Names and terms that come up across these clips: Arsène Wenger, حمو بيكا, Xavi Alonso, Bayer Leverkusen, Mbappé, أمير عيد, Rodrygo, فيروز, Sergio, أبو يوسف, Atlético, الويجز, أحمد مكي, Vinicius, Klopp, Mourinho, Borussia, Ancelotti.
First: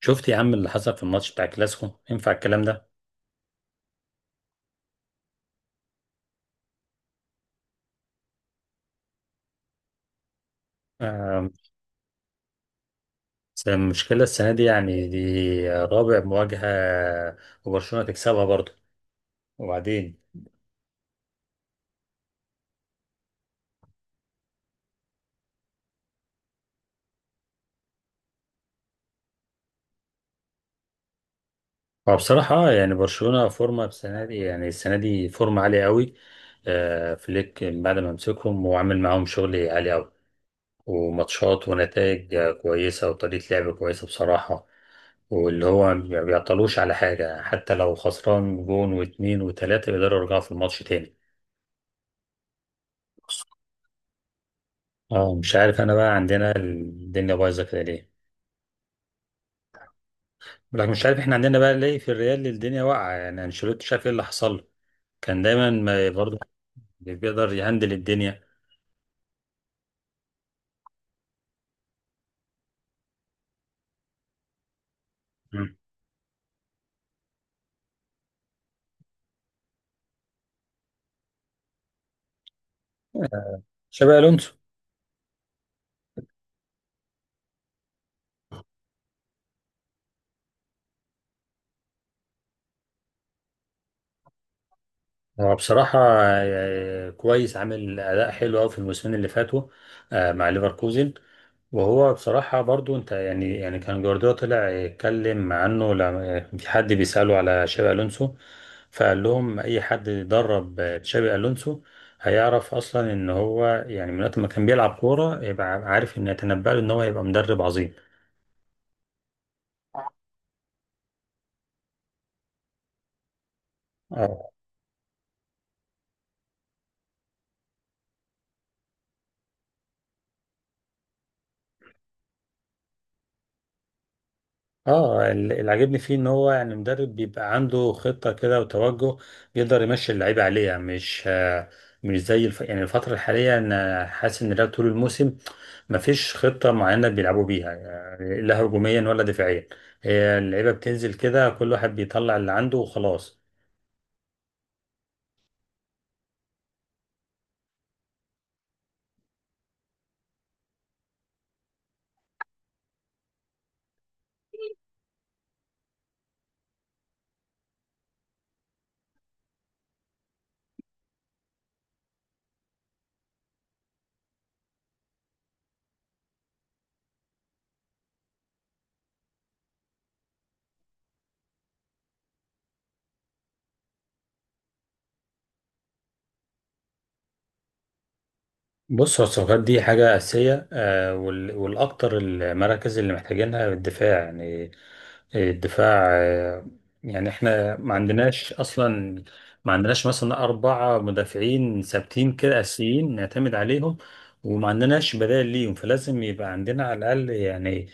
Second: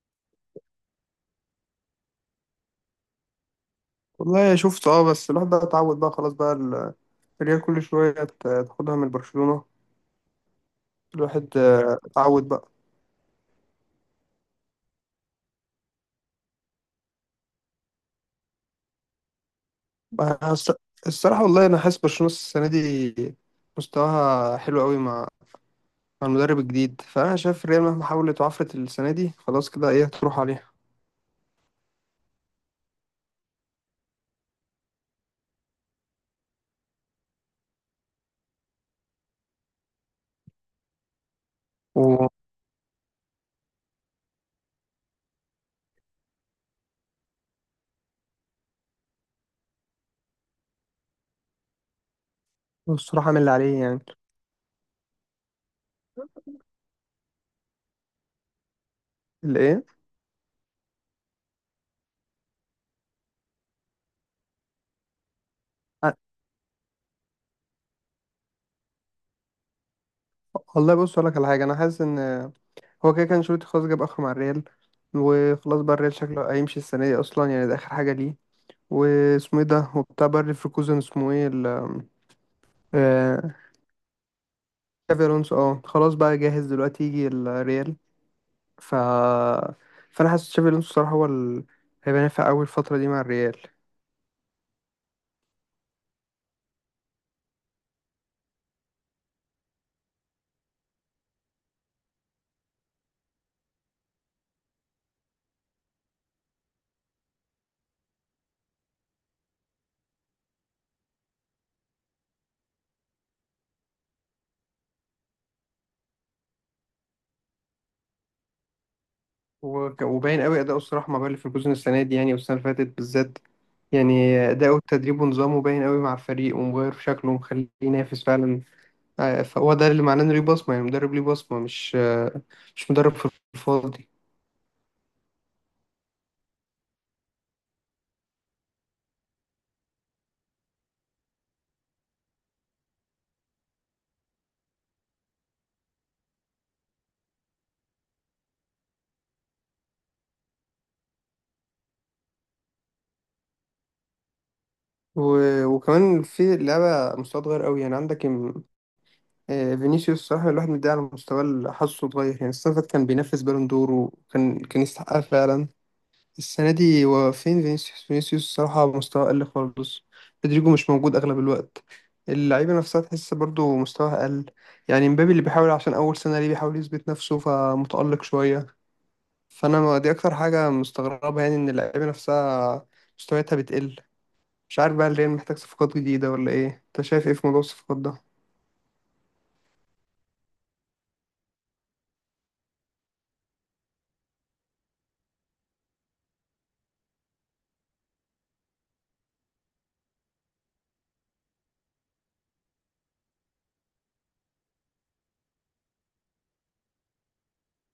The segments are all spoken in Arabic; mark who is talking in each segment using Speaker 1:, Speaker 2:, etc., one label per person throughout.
Speaker 1: شفت يا عم اللي حصل في الماتش بتاع كلاسيكو؟ ينفع الكلام ده؟
Speaker 2: والله شفت اه بس الواحد بقى اتعود بقى خلاص بقى الريال كل شوية تاخدها من برشلونة.
Speaker 1: آه،
Speaker 2: الواحد اتعود بقى.
Speaker 1: بس المشكلة السنة دي، دي رابع مواجهة، وبرشلونة تكسبها برضه. وبعدين
Speaker 2: بقى الص- الصراحة والله أنا حاسس برشلونة السنة دي مستواها حلو قوي مع المدرب الجديد، فأنا شايف الريال مهما حاولت وعفرت السنة دي خلاص كده إيه هتروح عليها.
Speaker 1: فبصراحة برشلونة فورمة السنة دي، السنة دي فورمة عالية قوي. فليك بعد ما مسكهم وعمل معاهم شغل عالي قوي، وماتشات
Speaker 2: و-
Speaker 1: ونتائج كويسة، وطريقة لعب كويسة بصراحة. واللي هو ما بيعطلوش على حاجة، حتى لو خسران جون واتنين وتلاتة يقدروا يرجعوا في الماتش تاني.
Speaker 2: والصراحة عامل اللي عليه يعني.
Speaker 1: اه، مش عارف انا بقى عندنا الدنيا بايظه كده ليه.
Speaker 2: اللي إيه؟
Speaker 1: لكن مش عارف احنا عندنا بقى ليه في الريال الدنيا واقعه. يعني انشيلوتي شاف ايه اللي حصل له، كان دايما ما
Speaker 2: ع-
Speaker 1: برضه بيقدر يهندل الدنيا.
Speaker 2: والله بص أقول لك على حاجة، أنا حاسس إن هو كده كان شروط خلاص جاب آخره مع الريال،
Speaker 1: مم.
Speaker 2: وخلاص بقى الريال شكله هيمشي السنة دي أصلا، يعني ده آخر حاجة ليه. واسمه ايه ده وبتاع باير ليفركوزن، اسمه ايه ال آه،
Speaker 1: شابي الونسو
Speaker 2: تشافي الونسو؟ اه، خلاص بقى جاهز دلوقتي يجي الريال. ف فانا حاسس تشافي الونسو الصراحه هيبقى نافع قوي الفتره دي مع الريال.
Speaker 1: هو بصراحه كويس، عامل اداء حلو قوي في الموسمين اللي فاتوا، مع ليفركوزن. وهو بصراحة برضو انت يعني كان جوارديولا طلع يتكلم عنه لما في حد بيسأله على شابي ألونسو، فقال لهم أي حد درب تشابي ألونسو هيعرف أصلا إن هو، من وقت ما كان بيلعب كورة يبقى عارف إن يتنبأ له إن هو هيبقى مدرب عظيم.
Speaker 2: وباين قوي اداؤه الصراحه مع باير ليفركوزن السنه دي، يعني والسنه اللي فاتت بالذات، يعني
Speaker 1: اه.
Speaker 2: اداؤه التدريب ونظامه باين قوي مع الفريق ومغير في شكله ومخليه ينافس فعلا. فهو ده اللي معناه انه ليه بصمه، يعني مدرب ليه بصمه، مش مدرب في الفاضي.
Speaker 1: اللي عاجبني فيه ان هو مدرب بيبقى عنده خطة كده وتوجه، يقدر يمشي اللعيبة عليها. مش مش يعني الفترة الحالية انا حاسس ان ده طول الموسم مفيش خطة معينة بيلعبوا بيها، يعني لا هجوميا ولا دفاعيا. هي اللعيبة بتنزل كده، كل واحد بيطلع اللي عنده وخلاص.
Speaker 2: وكمان في لعبة مستوى صغير قوي، يعني عندك فينيسيوس الصراحة الواحد مديه على مستوى حاسه صغير. يعني السنة اللي فاتت كان بينافس بالون دور، وكان يستحقها فعلا. السنة دي هو فين فينيسيوس؟ فينيسيوس الصراحة مستوى أقل خالص. رودريجو مش موجود أغلب الوقت. اللعيبة نفسها تحس برضو مستواها أقل. يعني مبابي اللي بيحاول عشان أول سنة ليه، بيحاول يثبت نفسه فمتألق شوية. فأنا ما- دي أكتر حاجة مستغربة، يعني إن اللعيبة نفسها مستوياتها بتقل. مش عارف بقى الريال محتاج صفقات جديدة ولا ايه، انت شايف ايه في موضوع الصفقات ده؟
Speaker 1: بص، هو الصفقات دي حاجة أساسية والأكتر المراكز اللي محتاجينها الدفاع. يعني الدفاع يعني احنا ما عندناش أصلا، ما عندناش مثلا 4 مدافعين ثابتين كده أساسيين نعتمد عليهم، وما عندناش بدائل ليهم. فلازم يبقى عندنا على الأقل يعني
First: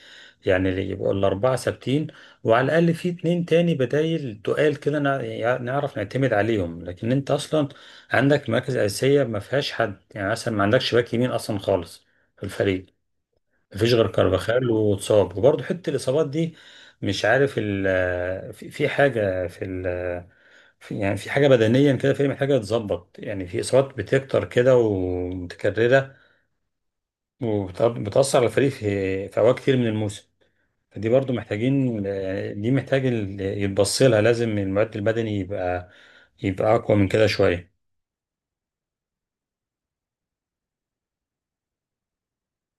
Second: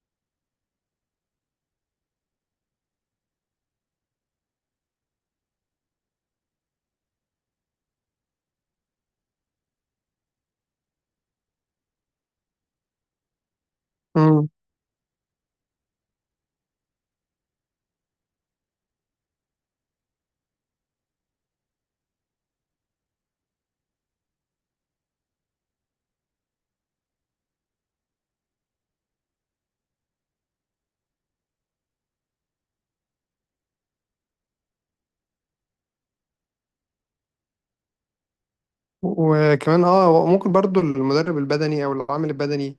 Speaker 1: يعني اللي يبقوا الأربعة ثابتين، وعلى الأقل في اتنين تاني بدايل تقال كده، يعني نعرف نعتمد عليهم. لكن أنت أصلا عندك مراكز أساسية ما فيهاش حد. يعني مثلا ما عندكش باك يمين أصلا خالص في الفريق، ما فيش غير
Speaker 2: مم.
Speaker 1: كارفاخال واتصاب، وبرضه حتة الإصابات دي. مش عارف ال في في حاجة في ال في يعني في حاجة بدنيا كده، في محتاجة تتظبط. يعني في إصابات بتكتر كده ومتكررة، وبتأثر على الفريق في أوقات كتير من الموسم. فدي برضو محتاجين، دي محتاج يتبص لها، لازم المعد البدني يبقى أقوى من كده شوية.
Speaker 2: وكمان اه ممكن برضو المدرب البدني او العامل البدني.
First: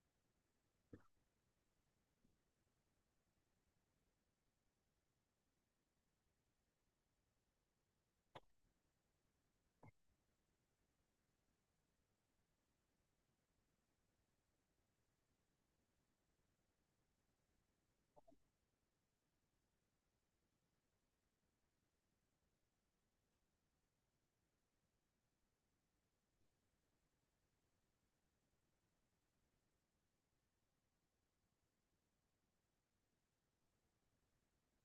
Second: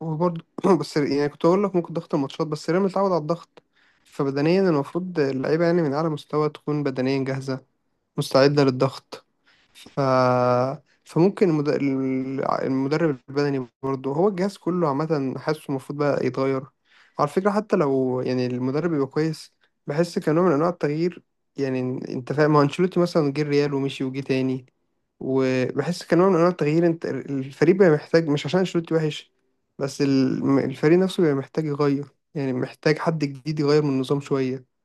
Speaker 2: وبرضو بس يعني كنت اقول لك ممكن ضغط الماتشات، بس الريال متعود على الضغط، فبدنيا المفروض اللعيبة يعني من اعلى مستوى تكون بدنيا جاهزة، مستعدة للضغط. ف... فممكن المد... المدرب البدني برضه هو الجهاز كله عامة، حاسه المفروض بقى يتغير على فكرة. حتى لو يعني المدرب يبقى كويس، بحس كنوع من أنواع التغيير يعني. أنت فاهم، ما هو أنشيلوتي مثلا جه الريال ومشي وجه تاني، وبحس كنوع من أنواع التغيير. أنت الفريق بقى محتاج، مش عشان أنشيلوتي وحش، بس الفريق نفسه بقى محتاج يغير، يعني محتاج حد جديد يغير من النظام شوية.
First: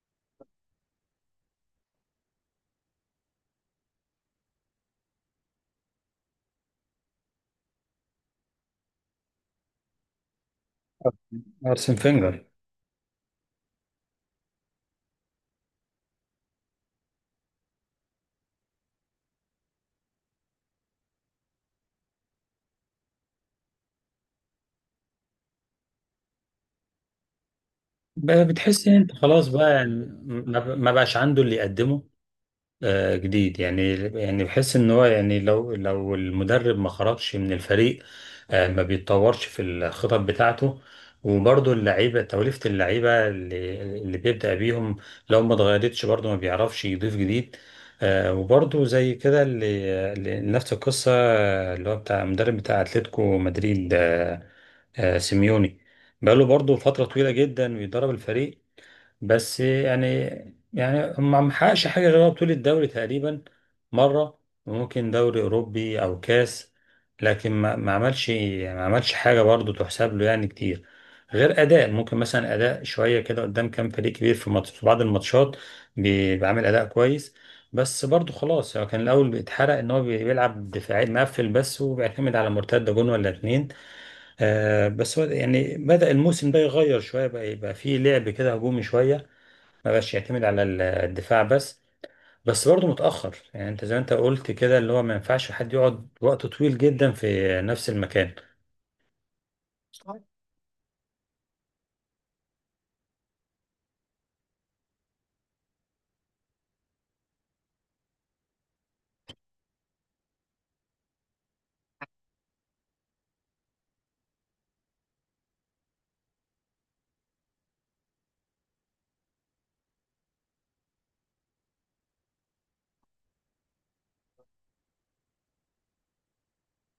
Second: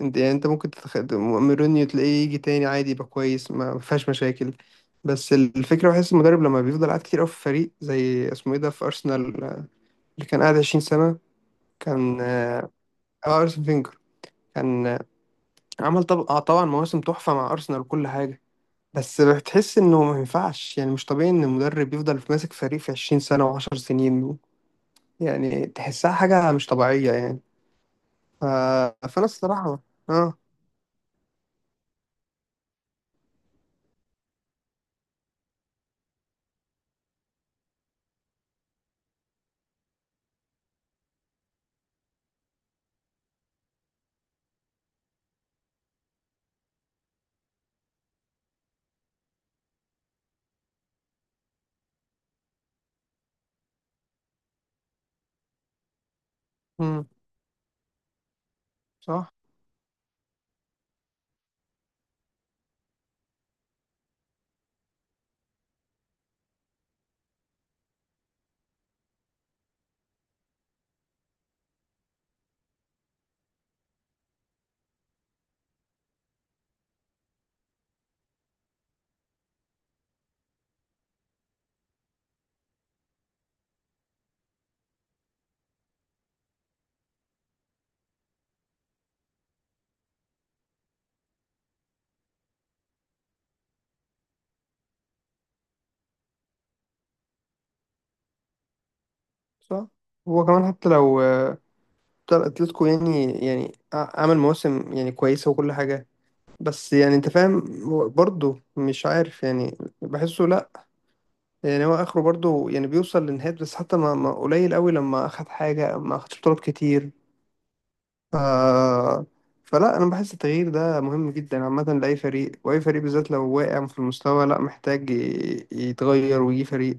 Speaker 2: انت يعني انت ممكن مورينيو تلاقيه يجي تاني عادي، يبقى كويس، ما فيهاش مشاكل. بس الفكرة بحس المدرب لما بيفضل قاعد كتير قوي في فريق زي اسمه ايه ده في أرسنال، اللي كان قاعد 20 سنة.
Speaker 1: أرسن
Speaker 2: كان
Speaker 1: فينجر.
Speaker 2: أرسن فينجر، كان عمل طب... آه، طبعا مواسم تحفة مع أرسنال وكل حاجة. بس بتحس انه ما ينفعش، يعني مش طبيعي ان المدرب يفضل ماسك فريق في 20 سنة و10 سنين. يعني تحسها حاجة مش طبيعية يعني.
Speaker 1: بقى
Speaker 2: ف...
Speaker 1: بتحس ان انت
Speaker 2: فأنا
Speaker 1: خلاص بقى،
Speaker 2: الصراحة
Speaker 1: يعني
Speaker 2: اه.
Speaker 1: ما بقاش عنده اللي يقدمه جديد. يعني بحس ان هو، يعني لو المدرب ما خرجش من الفريق ما بيتطورش في الخطط بتاعته. وبرضه اللعيبه، توليفه اللعيبه اللي بيبدأ بيهم لو ما اتغيرتش برضه ما بيعرفش يضيف جديد وبرضه زي كده اللي نفس القصه اللي هو بتاع المدرب بتاع اتلتيكو مدريد سيميوني، بقاله برضه فترة
Speaker 2: مم،
Speaker 1: طويلة جدا بيدرب الفريق.
Speaker 2: صح.
Speaker 1: بس يعني، ما محققش حاجة غير بطولة الدوري تقريبا مرة، وممكن دوري أوروبي أو كاس. لكن ما عملش، حاجة برضو تحسب له يعني كتير، غير أداء. ممكن مثلا أداء شوية كده قدام كام فريق كبير في ماتش، في بعض الماتشات بيعمل أداء كويس. بس برضو خلاص، هو كان الأول بيتحرق إن هو بيلعب دفاعي مقفل بس، وبيعتمد على مرتدة جون ولا اتنين. آه، بس هو يعني بدأ الموسم ده يغير شوية بقى، يبقى فيه لعب كده هجومي شوية، ما بقاش يعتمد على الدفاع بس. بس برضه متأخر. يعني انت زي ما انت قلت كده، اللي هو ما ينفعش حد يقعد وقت طويل جدا في نفس المكان.
Speaker 2: صح. هو كمان حتى لو طبعا اتلتيكو يعني يعني عمل مواسم يعني كويسة وكل حاجة، بس يعني انت فاهم هو برضه مش عارف، يعني بحسه لا، يعني هو اخره برضه يعني بيوصل لنهاية، بس حتى ما قليل قوي لما اخد حاجة، ما اخدش بطولات كتير. ف... فلا، انا بحس التغيير ده مهم جدا عامة لأي فريق، واي فريق بالذات لو واقع في المستوى لا محتاج يتغير ويجي فريق.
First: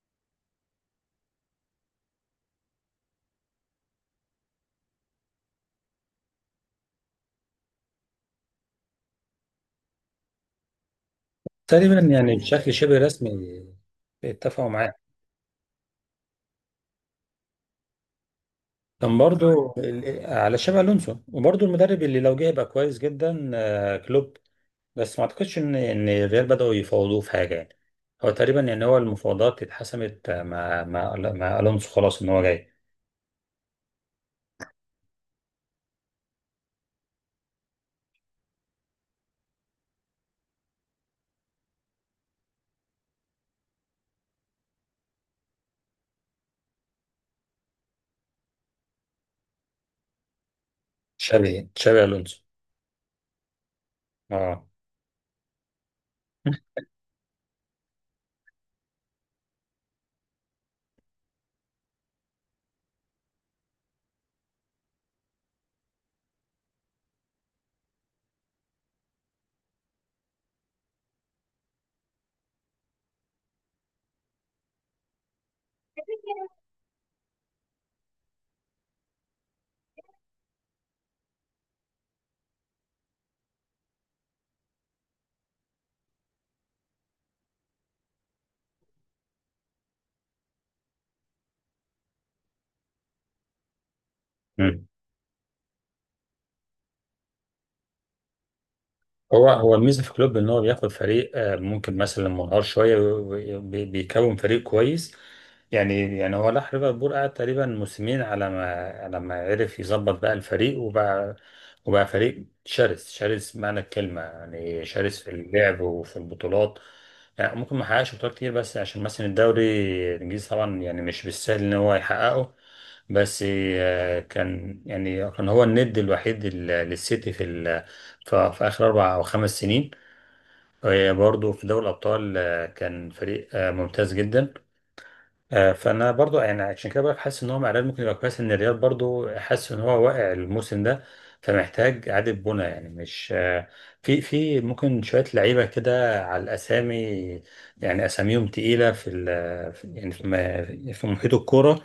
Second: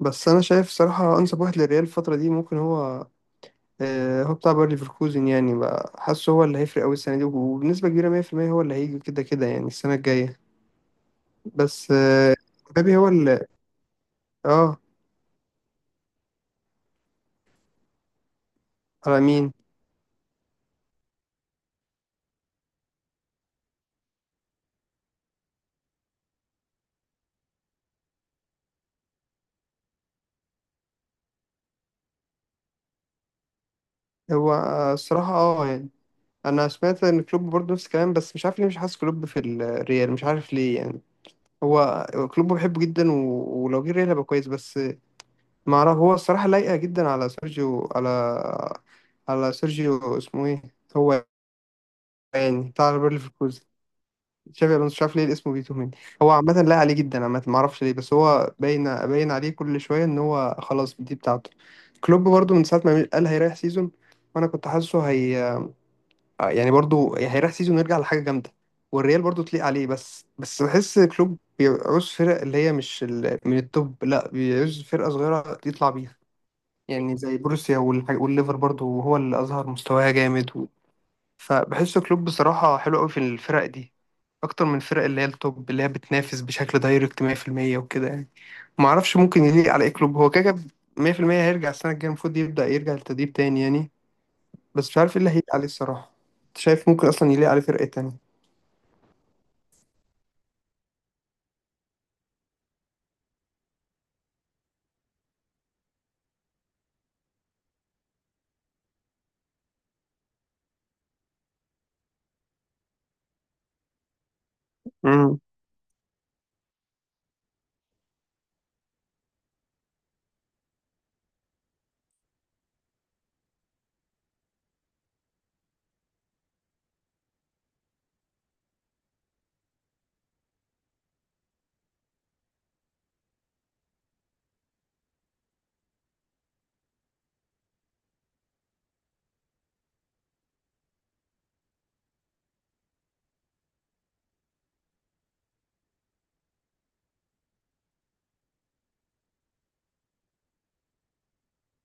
Speaker 2: بس انا شايف صراحة انسب واحد للريال الفترة دي ممكن هو هو بتاع باير ليفركوزن، يعني بقى حاسه هو اللي هيفرق قوي السنه دي وبنسبه كبيره 100%، هو اللي هيجي كده كده يعني السنه الجايه. بس
Speaker 1: تقريبا يعني بشكل
Speaker 2: مبابي
Speaker 1: شبه
Speaker 2: هو اللي
Speaker 1: رسمي اتفقوا
Speaker 2: اه.
Speaker 1: معاه. كان
Speaker 2: على مين؟
Speaker 1: برضه على شبه الونسو. وبرضه المدرب اللي لو جه يبقى كويس جدا كلوب. بس ما اعتقدش ان الريال بدأوا يفاوضوه في حاجة. يعني هو تقريبا، يعني هو المفاوضات اتحسمت مع الونسو خلاص، ان هو جاي.
Speaker 2: هو الصراحه اه يعني انا سمعت ان كلوب برضه نفس الكلام، بس مش عارف ليه مش حاسس كلوب في الريال، مش عارف ليه يعني. هو كلوب بحبه جدا، ولو جه الريال هيبقى كويس، بس ما اعرف هو الصراحه لايقه جدا على سيرجيو، على على سيرجيو اسمه ايه هو،
Speaker 1: شابي الونسو.
Speaker 2: يعني بتاع باير ليفركوزن،
Speaker 1: اه،
Speaker 2: تشافي الونسو. مش عارف ليه الاسم بيتوه مني. هو عامة لا عليه جدا عامة، ما اعرفش ليه، بس هو باين باين عليه كل شوية ان هو خلاص دي بتاعته. كلوب برضو من ساعة ما قال هيريح سيزون، وانا كنت حاسه هي، يعني برضو هيريح سيزون ويرجع لحاجة جامدة، والريال برضو تليق عليه، بس بحس كلوب بيعوز فرق اللي هي مش من التوب، لا بيعوز فرقة صغيرة يطلع بيها، يعني زي بروسيا والليفر برضو هو اللي اظهر مستواها جامد. فبحس كلوب بصراحة حلو قوي في الفرق دي اكتر من الفرق اللي هي التوب، اللي هي بتنافس بشكل دايركت 100%، وكده يعني. ما اعرفش ممكن يليق على ايه كلوب، هو كده كده 100% هيرجع السنه الجايه المفروض يبدا يرجع للتدريب تاني يعني. بس مش عارف ايه اللي هيليق عليه الصراحه. أنت شايف ممكن اصلا يليق عليه فرقه تانية؟
Speaker 1: هو الميزه في كلوب ان هو بياخد فريق ممكن مثلا منهار شويه، بيكون فريق كويس. يعني هو راح ليفربول، قعد تقريبا موسمين على ما عرف يظبط بقى الفريق، وبقى فريق شرس، شرس معنى الكلمه، يعني شرس في
Speaker 2: امم.
Speaker 1: اللعب وفي البطولات. يعني ممكن ما حققش بطولات كتير، بس عشان مثلا الدوري الانجليزي طبعا يعني مش بالسهل ان هو يحققه. بس كان يعني، كان هو الند الوحيد للسيتي في ففي آخر 4 أو 5 سنين. وهي برضه في دوري الأبطال كان فريق ممتاز جدا. فانا برضو، يعني عشان كده بقولك، حاسس ان هو مع الريال ممكن يبقى كويس. ان الريال برضو حاسس ان هو واقع الموسم ده، فمحتاج اعاده بناء. يعني مش في ممكن شويه لعيبه كده على الاسامي، يعني اساميهم تقيله في يعني في في محيط الكوره.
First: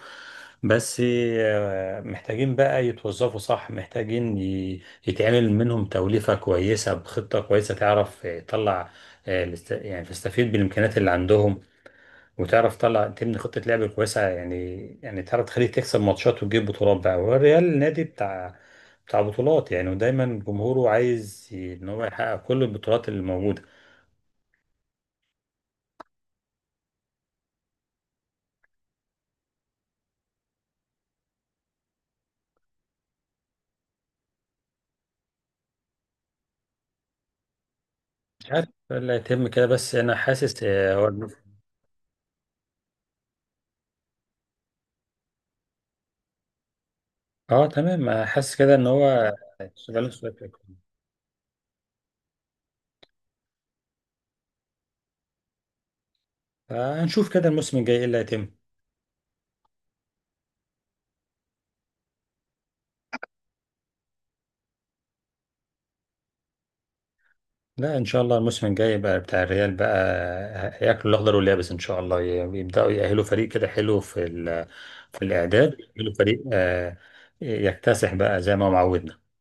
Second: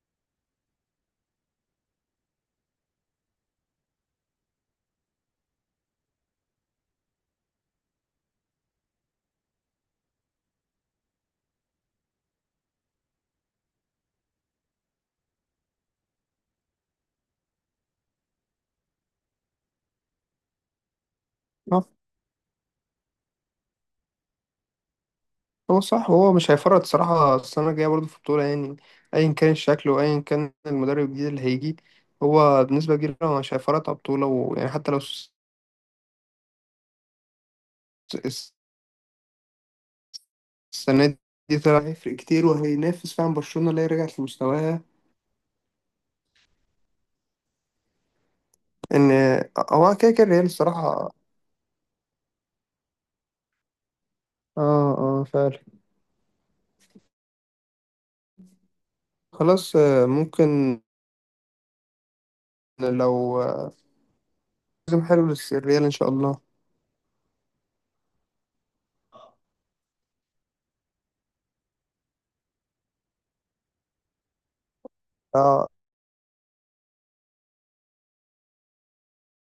Speaker 1: بس محتاجين بقى يتوظفوا صح، محتاجين يتعمل منهم توليفه كويسه بخطه كويسه، تعرف تطلع يعني تستفيد بالامكانيات اللي عندهم، وتعرف تطلع تبني خطة لعب كويسة. يعني تعرف تخليه تكسب ماتشات وتجيب بطولات بقى. والريال نادي بتاع بطولات، يعني ودايما جمهوره عايز ان هو يحقق كل البطولات اللي موجودة.
Speaker 2: هو صح، هو مش هيفرط صراحه السنه الجايه برضه في البطوله، يعني ايا كان الشكل وايا كان المدرب الجديد اللي هيجي، هو بنسبه كبيره هو مش هيفرط على البطوله، ويعني حتى لو
Speaker 1: مش
Speaker 2: الس-
Speaker 1: عارف اللي هيتم كده، بس انا حاسس
Speaker 2: السنه دي طلع هيفرق كتير وهينافس فعلا برشلونه اللي هي رجعت لمستواها.
Speaker 1: اه، تمام. حاسس كده ان
Speaker 2: ان
Speaker 1: هو
Speaker 2: هو كده
Speaker 1: شغال
Speaker 2: كده
Speaker 1: شوية في
Speaker 2: الريال
Speaker 1: الكورة.
Speaker 2: الصراحه اه. اه، فعلا.
Speaker 1: فهنشوف كده الموسم الجاي ايه اللي هيتم.
Speaker 2: خلاص ممكن. لو موسم حلو للريال ان شاء الله.
Speaker 1: لا، ان شاء الله الموسم الجاي بقى بتاع الريال بقى، هياكلوا الاخضر واليابس. ان شاء الله يبداوا يأهلوا فريق كده حلو في في
Speaker 2: اه
Speaker 1: الاعداد، يأهلوا فريق يكتسح بقى زي ما هو معودنا.